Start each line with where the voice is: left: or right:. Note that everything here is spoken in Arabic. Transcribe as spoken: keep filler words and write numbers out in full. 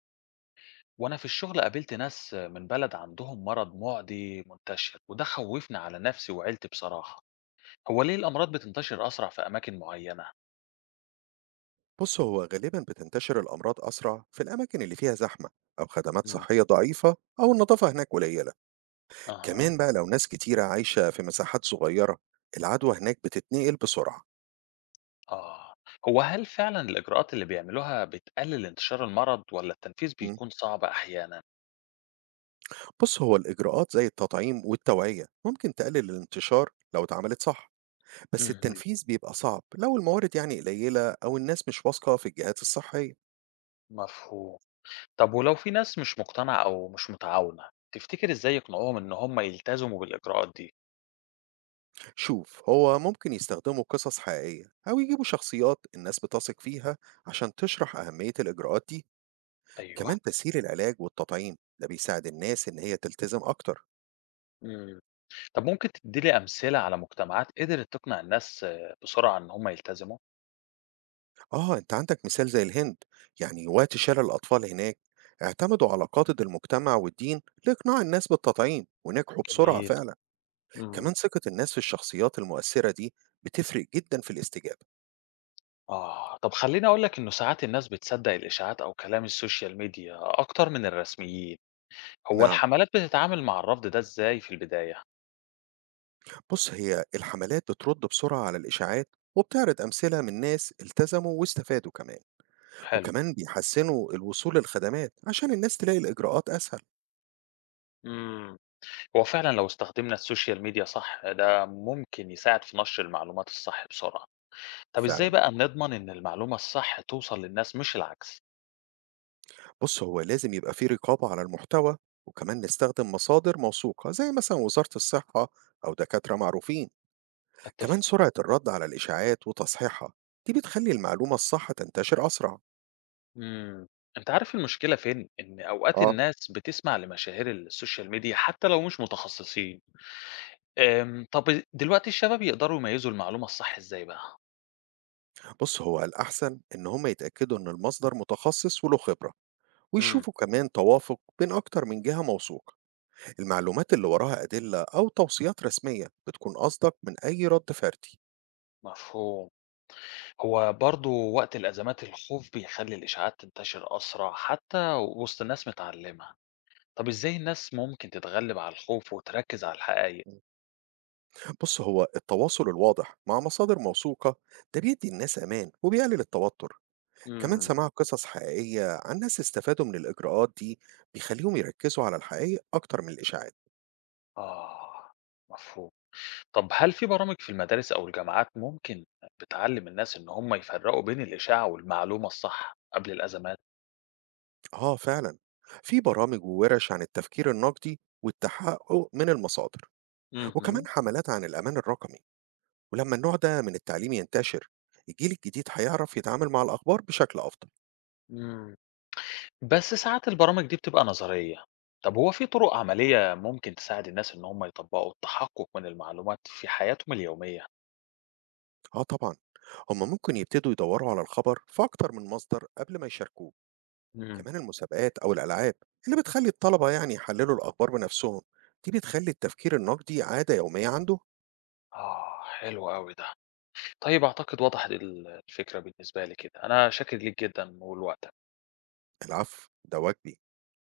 left: وأنا في الشغل قابلت ناس من بلد عندهم مرض معدي منتشر وده خوفني على نفسي وعيلتي بصراحة. هو ليه الأمراض بتنتشر أسرع في أماكن معينة؟
right: بص هو غالبا بتنتشر الأمراض أسرع في الأماكن اللي فيها زحمة، أو خدمات
left: مم.
right: صحية ضعيفة أو النظافة هناك قليلة.
left: أها.
right: كمان بقى لو ناس كتيرة عايشة في مساحات صغيرة، العدوى هناك بتتنقل بسرعة.
left: آه. هو هل فعلا الإجراءات اللي بيعملوها بتقلل انتشار المرض ولا التنفيذ
right: مم.
left: بيكون صعب أحيانا؟
right: بص هو الإجراءات زي التطعيم والتوعية ممكن تقلل الانتشار لو اتعملت صح، بس
left: مهم.
right: التنفيذ بيبقى صعب لو الموارد يعني قليلة أو الناس مش واثقة في الجهات الصحية.
left: مفهوم. طب ولو في ناس مش مقتنعة أو مش متعاونة تفتكر إزاي يقنعوهم إن هم يلتزموا بالإجراءات دي؟
right: شوف هو ممكن يستخدموا قصص حقيقية أو يجيبوا شخصيات الناس بتثق فيها عشان تشرح أهمية الإجراءات دي.
left: أيوه.
right: كمان تسهيل العلاج والتطعيم ده بيساعد الناس إن هي تلتزم أكتر.
left: مم. طب ممكن تدّي لي أمثلة على مجتمعات قدرت تقنع الناس، آه، بسرعة إن هم يلتزموا؟
right: آه، أنت عندك مثال زي الهند، يعني وقت شلل الأطفال هناك اعتمدوا على قاعدة المجتمع والدين لإقناع الناس بالتطعيم ونجحوا بسرعة
left: جميل.
right: فعلا. كمان
left: إمم.
right: ثقة الناس في الشخصيات المؤثرة دي بتفرق جدا في الاستجابة.
left: آه، طب خلّيني أقول لك إنه ساعات الناس بتصدّق الإشاعات أو كلام السوشيال ميديا أكتر من الرسميين، هو
right: نعم.
left: الحملات بتتعامل مع الرفض ده إزاي في البداية؟
right: بص هي الحملات بترد بسرعة على الإشاعات، وبتعرض أمثلة من ناس التزموا واستفادوا كمان.
left: حلو.
right: وكمان بيحسنوا الوصول للخدمات عشان الناس تلاقي الإجراءات أسهل.
left: إمم. هو فعلًا لو استخدمنا السوشيال ميديا صح ده ممكن يساعد في نشر المعلومات الصح بسرعة، طب إزاي
right: فعلا.
left: بقى نضمن إن المعلومة الصح توصل للناس مش العكس؟
right: بُص، هو لازم يبقى في رقابة على المحتوى، وكمان نستخدم مصادر موثوقة زي مثلًا وزارة الصحة أو دكاترة معروفين. كمان
left: أتفق.
right: سرعة الرد على الإشاعات وتصحيحها، دي بتخلّي المعلومة الصح تنتشر أسرع.
left: إمم. أنت عارف المشكلة فين؟ إن أوقات
right: آه.
left: الناس بتسمع لمشاهير السوشيال ميديا حتى لو مش متخصصين. آمم، طب دلوقتي الشباب يقدروا يميّزوا المعلومة الصح إزاي بقى؟
right: بُص، هو الأحسن إن هم يتأكدوا إن المصدر متخصص وله خبرة،
left: إمم.
right: ويشوفوا كمان توافق بين أكتر من جهة موثوقة. المعلومات اللي وراها أدلة أو توصيات رسمية بتكون أصدق من أي رد فردي.
left: مفهوم. هو برضه وقت الأزمات الخوف بيخلّي الإشاعات تنتشر أسرع حتى وسط ناس متعلمة. طب إزاي الناس ممكن تتغلب على الخوف وتركّز على الحقايق؟
right: بص هو التواصل الواضح مع مصادر موثوقة ده بيدي الناس أمان وبيقلل التوتر. كمان
left: إمم.
right: سماع قصص حقيقية عن ناس استفادوا من الإجراءات دي بيخليهم يركزوا على الحقيقة أكتر من الإشاعات.
left: آه. مفهوم. طب هل في برامج في المدارس أو الجامعات ممكن بتعلم الناس إن هم يفرقوا بين الإشاعة والمعلومة الصح قبل الأزمات؟
right: آه فعلا، في برامج وورش عن التفكير النقدي والتحقق من المصادر، وكمان
left: اهم.
right: حملات عن الأمان الرقمي. ولما النوع ده من التعليم ينتشر، الجيل الجديد هيعرف يتعامل مع الأخبار بشكل أفضل.
left: إمم. بس ساعات البرامج دي بتبقى نظرية. طب هو في طرق عملية ممكن تساعد الناس إن هم يطبقوا التحقق من المعلومات في حياتهم اليومية؟
right: آه طبعا، هم ممكن يبتدوا يدوروا على الخبر في أكتر من مصدر قبل ما يشاركوه.
left: إمم.
right: كمان المسابقات أو الألعاب اللي بتخلي الطلبة يعني يحللوا الأخبار بنفسهم، دي بتخلي التفكير النقدي عادة يومية عنده.
left: آه، حلو أوي ده. طيب أعتقد وضحت ال الفكرة بالنسبة لي كده. أنا شاكر ليك جدًا ولوقتك.
right: العفو ده واجبي.